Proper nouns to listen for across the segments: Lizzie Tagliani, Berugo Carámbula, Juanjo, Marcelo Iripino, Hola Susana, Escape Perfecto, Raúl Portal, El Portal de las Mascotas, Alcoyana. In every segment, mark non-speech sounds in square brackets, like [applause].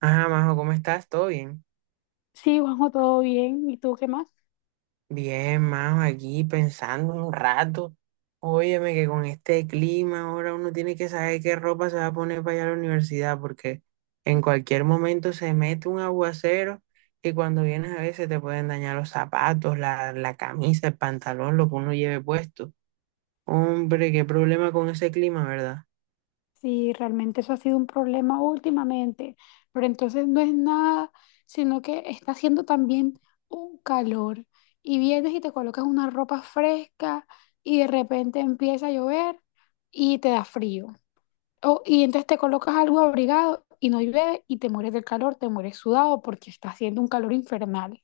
Ah, Majo, ¿cómo estás? ¿Todo bien? Sí, Juanjo, todo bien. ¿Y tú qué más? Bien, Majo, aquí pensando un rato. Óyeme, que con este clima ahora uno tiene que saber qué ropa se va a poner para ir a la universidad, porque en cualquier momento se mete un aguacero y cuando vienes a veces te pueden dañar los zapatos, la camisa, el pantalón, lo que uno lleve puesto. Hombre, qué problema con ese clima, ¿verdad? Sí, realmente eso ha sido un problema últimamente, pero entonces no es nada, sino que está haciendo también un calor y vienes y te colocas una ropa fresca y de repente empieza a llover y te da frío. O, y entonces te colocas algo abrigado y no llueve y te mueres del calor, te mueres sudado porque está haciendo un calor infernal.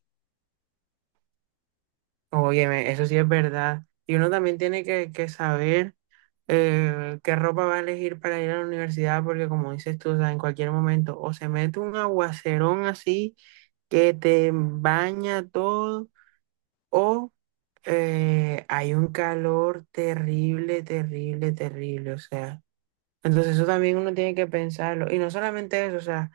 Óyeme, eso sí es verdad. Y uno también tiene que saber. ¿Qué ropa va a elegir para ir a la universidad? Porque como dices tú, o sea, en cualquier momento o se mete un aguacerón así que te baña todo, o hay un calor terrible, terrible, terrible, o sea. Entonces eso también uno tiene que pensarlo. Y no solamente eso, o sea,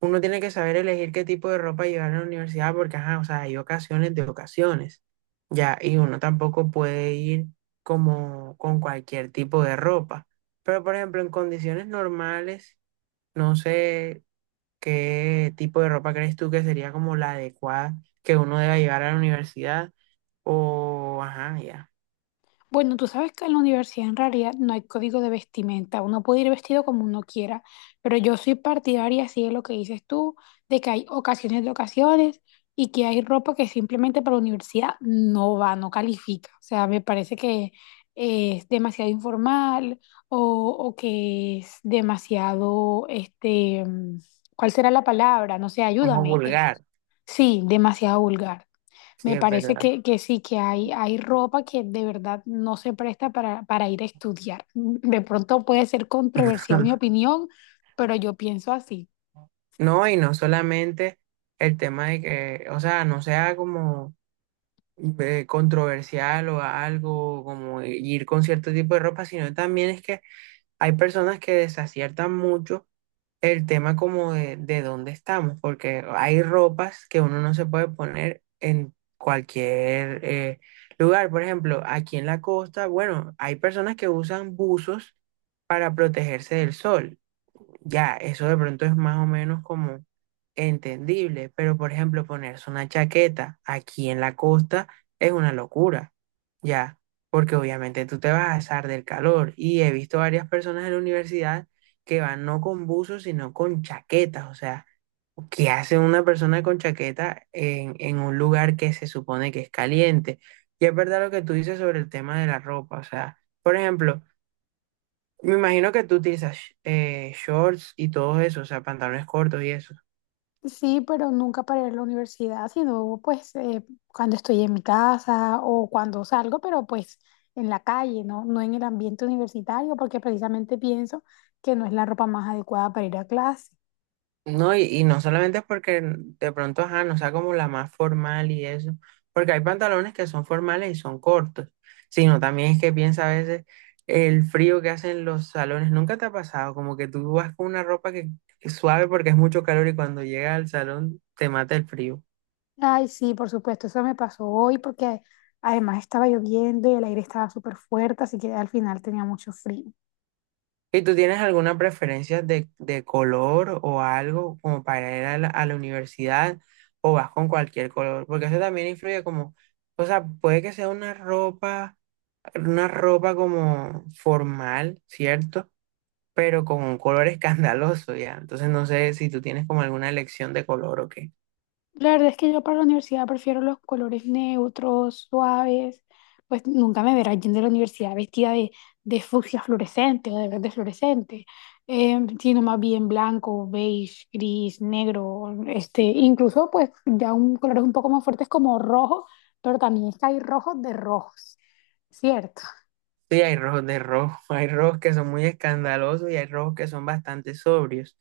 uno tiene que saber elegir qué tipo de ropa llevar a la universidad porque, ajá, o sea, hay ocasiones de ocasiones, ya, y uno tampoco puede ir como con cualquier tipo de ropa. Pero, por ejemplo, en condiciones normales, no sé qué tipo de ropa crees tú que sería como la adecuada que uno deba llevar a la universidad o, ajá, ya, Bueno, tú sabes que en la universidad en realidad no hay código de vestimenta, uno puede ir vestido como uno quiera, pero yo soy partidaria, así de lo que dices tú, de que hay ocasiones de ocasiones y que hay ropa que simplemente para la universidad no va, no califica. O sea, me parece que es demasiado informal o, o que es demasiado, este, ¿cuál será la palabra? No sé, como ayúdame. Vulgar, Sí, demasiado vulgar. sí, Me es parece verdad. Que sí, que hay ropa que de verdad no se presta para ir a estudiar. De pronto puede ser controversial mi [laughs] opinión, pero yo pienso así. No, y no solamente el tema de que, o sea, no sea como controversial o algo, como ir con cierto tipo de ropa, sino también es que hay personas que desaciertan mucho el tema como de dónde estamos, porque hay ropas que uno no se puede poner en cualquier lugar. Por ejemplo, aquí en la costa, bueno, hay personas que usan buzos para protegerse del sol. Ya, eso de pronto es más o menos como entendible, pero por ejemplo, ponerse una chaqueta aquí en la costa es una locura, ya, porque obviamente tú te vas a asar del calor y he visto varias personas en la universidad que van no con buzos, sino con chaquetas, o sea, ¿qué hace una persona con chaqueta en un lugar que se supone que es caliente? Y es verdad lo que tú dices sobre el tema de la ropa, o sea, por ejemplo, me imagino que tú utilizas shorts y todo eso, o sea, pantalones cortos y eso. Sí, pero nunca para ir a la universidad, sino pues cuando estoy en mi casa o cuando salgo, pero pues en la calle, ¿no? No en el ambiente universitario, porque precisamente pienso que no es la ropa más adecuada para ir a clase. No, y no solamente es porque de pronto, ajá, no sea como la más formal y eso, porque hay pantalones que son formales y son cortos, sino también es que piensa a veces el frío que hacen los salones. ¿Nunca te ha pasado? Como que tú vas con una ropa que es suave porque es mucho calor y cuando llega al salón te mata el frío. Ay, sí, por supuesto, eso me pasó hoy porque además estaba lloviendo y el aire estaba súper fuerte, así que al final tenía mucho frío. ¿Y tú tienes alguna preferencia de color o algo como para ir a a la universidad o vas con cualquier color? Porque eso también influye como, o sea, puede que sea una ropa como formal, ¿cierto? Pero con un color [laughs] escandaloso ya. Entonces no sé si tú tienes como alguna elección de color o qué. La verdad es que yo para la universidad prefiero los colores neutros, suaves, pues nunca me verás yendo a la universidad vestida de fucsia fluorescente o de verde fluorescente, sino más bien blanco, beige, gris, negro, este, incluso pues ya un colores un poco más fuertes como rojo, pero también es que hay rojos de rojos, ¿cierto? Sí, hay rojos de rojo, [laughs] hay rojos que son muy escandalosos y hay rojos que son bastante sobrios.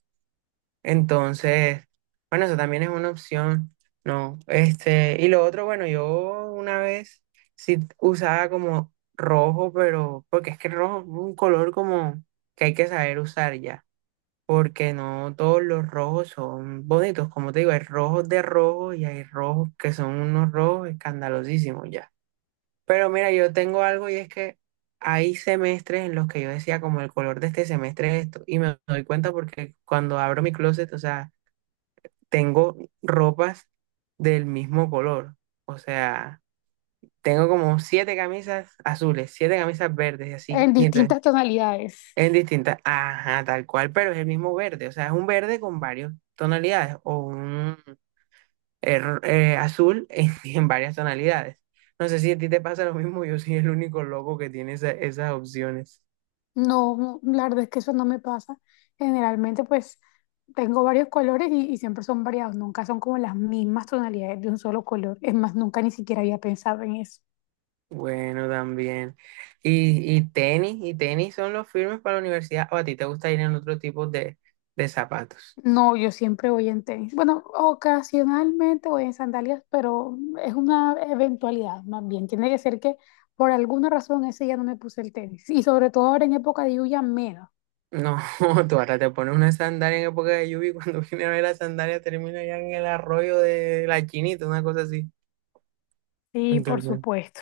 Entonces, bueno, eso también es una opción, ¿no? Este, y lo otro, bueno, yo una vez sí usaba como rojo, pero porque es que el rojo es un color como que hay que saber usar ya, porque no todos los rojos son bonitos, como te digo, hay rojos de rojo y hay rojos que son unos rojos escandalosísimos ya. Pero mira, yo tengo algo y es que hay semestres en los que yo decía como el color de este semestre es esto, y me doy cuenta porque cuando abro mi closet, o sea, tengo ropas del mismo color. O sea, tengo como siete camisas azules, siete camisas verdes y así. En Y entonces, distintas tonalidades. en distintas, ajá, tal cual, pero es el mismo verde. O sea, es un verde con varias tonalidades o un azul en, [laughs] en varias tonalidades. No sé si a ti te pasa lo mismo, yo soy el único loco que tiene esas opciones. No, la verdad es que eso no me pasa. Generalmente, pues tengo varios colores y siempre son variados, nunca son como las mismas tonalidades de un solo color. Es más, nunca ni siquiera había pensado en eso. Bueno, también. Y tenis, y tenis son los firmes para la universidad, o a ti te gusta ir en otro tipo de zapatos. No, yo siempre voy en tenis. Bueno, ocasionalmente voy en sandalias, pero es una eventualidad más bien. Tiene que ser que por alguna razón ese día no me puse el tenis. Y sobre todo ahora en época de lluvia, menos. No, [laughs] tú ahora te pones una sandalia en época de lluvia y cuando [laughs] viene a ver la sandalia termina ya en el arroyo de la Chinita, una cosa así. Sí, por Entonces, supuesto.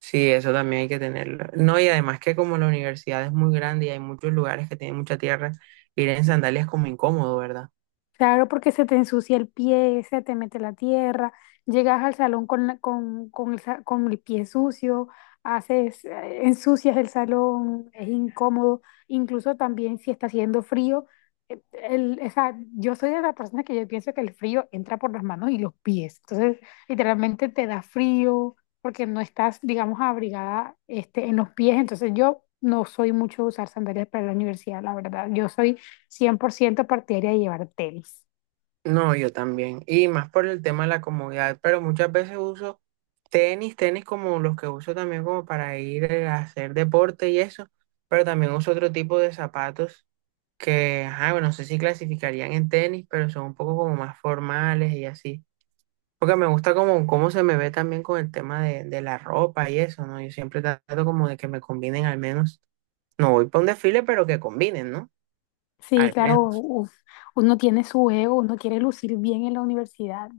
sí, eso también hay que tenerlo. No, y además que como la universidad es muy grande y hay muchos lugares que tienen mucha tierra, ir en sandalias es como incómodo, ¿verdad? Claro, porque se te ensucia el pie, se te mete la tierra, llegas al salón con el, con el pie sucio, haces, ensucias el salón, es incómodo, incluso también si está haciendo frío, el, o sea, yo soy de la persona que yo pienso que el frío entra por las manos y los pies, entonces literalmente te da frío porque no estás, digamos, abrigada este, en los pies, entonces yo no soy mucho de usar sandalias para la universidad, la verdad, yo soy 100% partidaria de llevar tenis. No, yo también. Y más por el tema de la comodidad, pero muchas veces uso tenis, tenis como los que uso también como para ir a hacer deporte y eso, pero también uso otro tipo de zapatos que, ajá, bueno, no sé si clasificarían en tenis, pero son un poco como más formales y así. Porque me gusta como cómo se me ve también con el tema de la ropa y eso, ¿no? Yo siempre trato como de que me combinen al menos. No voy para un desfile, pero que combinen, ¿no? Sí, Al claro, menos. uf, uno tiene su ego, uno quiere lucir bien en la universidad.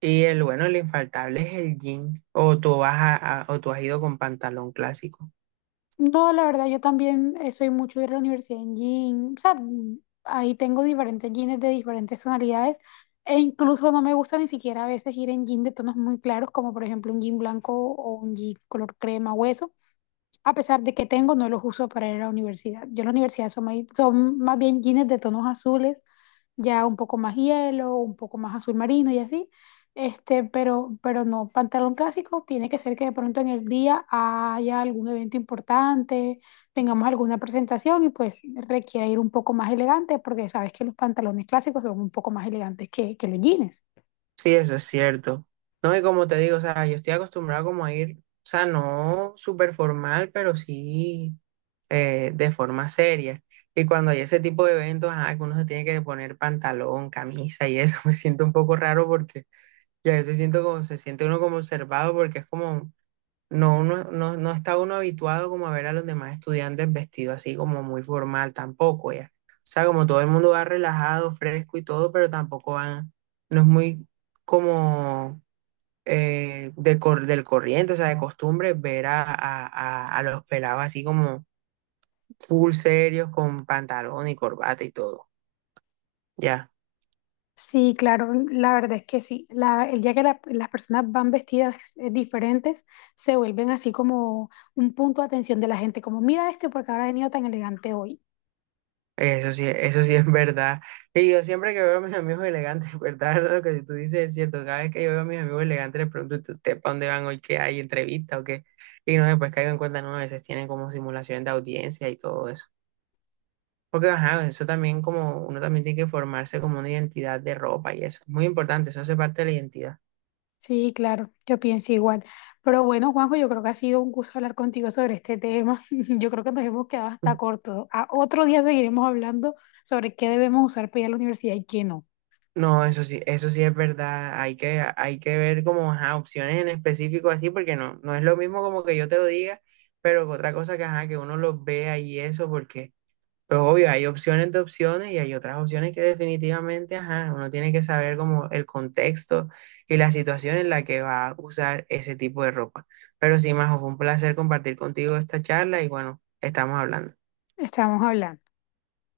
Y el bueno, el infaltable es el jean. O tú vas o tú has ido con pantalón clásico. No, la verdad, yo también soy mucho de ir a la universidad en jean. O sea, ahí tengo diferentes jeans de diferentes tonalidades. E incluso no me gusta ni siquiera a veces ir en jean de tonos muy claros, como por ejemplo un jean blanco o un jean color crema hueso a pesar de que tengo, no los uso para ir a la universidad. Yo en la universidad son, son más bien jeans de tonos azules, ya un poco más hielo, un poco más azul marino y así. Este, pero no, pantalón clásico tiene que ser que de pronto en el día haya algún evento importante, tengamos alguna presentación y pues requiera ir un poco más elegante, porque sabes que los pantalones clásicos son un poco más elegantes que los jeans. Sí, eso es cierto. No, y como te digo, o sea, yo estoy acostumbrado como a ir, o sea, no súper formal, pero sí. De forma seria. Y cuando hay ese tipo de eventos, ajá, que uno se tiene que poner pantalón, camisa y eso, [laughs] me siento un poco raro porque ya a veces siento como, se siente uno como observado porque es como, no, uno, no, no está uno habituado como a ver a los demás estudiantes vestidos así como muy formal tampoco, ya. O sea, como todo el mundo va relajado, fresco y todo, pero tampoco van, no es muy como de cor- del corriente, o sea, de costumbre ver a los pelados así como full serios con pantalón y corbata y todo. Ya, Sí, claro, la verdad es que sí. La, el día que las personas van vestidas diferentes, se vuelven así como un punto de atención de la gente, como mira este porque ahora ha venido tan elegante hoy. Eso sí es verdad. Y yo siempre que veo a mis amigos elegantes, [laughs] ¿verdad? Lo que tú dices es cierto. Cada vez que yo veo a mis amigos elegantes, les pregunto, ¿Ustedes para dónde van hoy? ¿Qué hay? ¿Entrevista o qué? Y no, después caigo en cuenta, no, a veces tienen como simulaciones de audiencia y todo eso. Porque, ajá, eso también como, uno también tiene que formarse como una identidad de ropa y eso. Muy importante, eso hace parte de la identidad. Sí, claro, yo pienso igual. Pero bueno, Juanjo, yo creo que ha sido un gusto hablar contigo sobre este tema. [laughs] Yo creo que nos hemos quedado hasta corto. A otro día seguiremos hablando sobre qué debemos usar para ir a la universidad y qué no. No, eso sí es verdad. Hay que ver como ajá, opciones en específico así, porque no, no es lo mismo como que yo te lo diga, pero que otra cosa que ajá, que uno los vea y eso, porque, pues obvio, hay opciones de opciones y hay otras opciones que definitivamente, ajá, uno tiene que saber como el contexto y la situación en la que va a usar ese tipo de ropa. Pero sí, Majo, fue un placer compartir contigo esta charla y bueno, estamos hablando. Estamos hablando.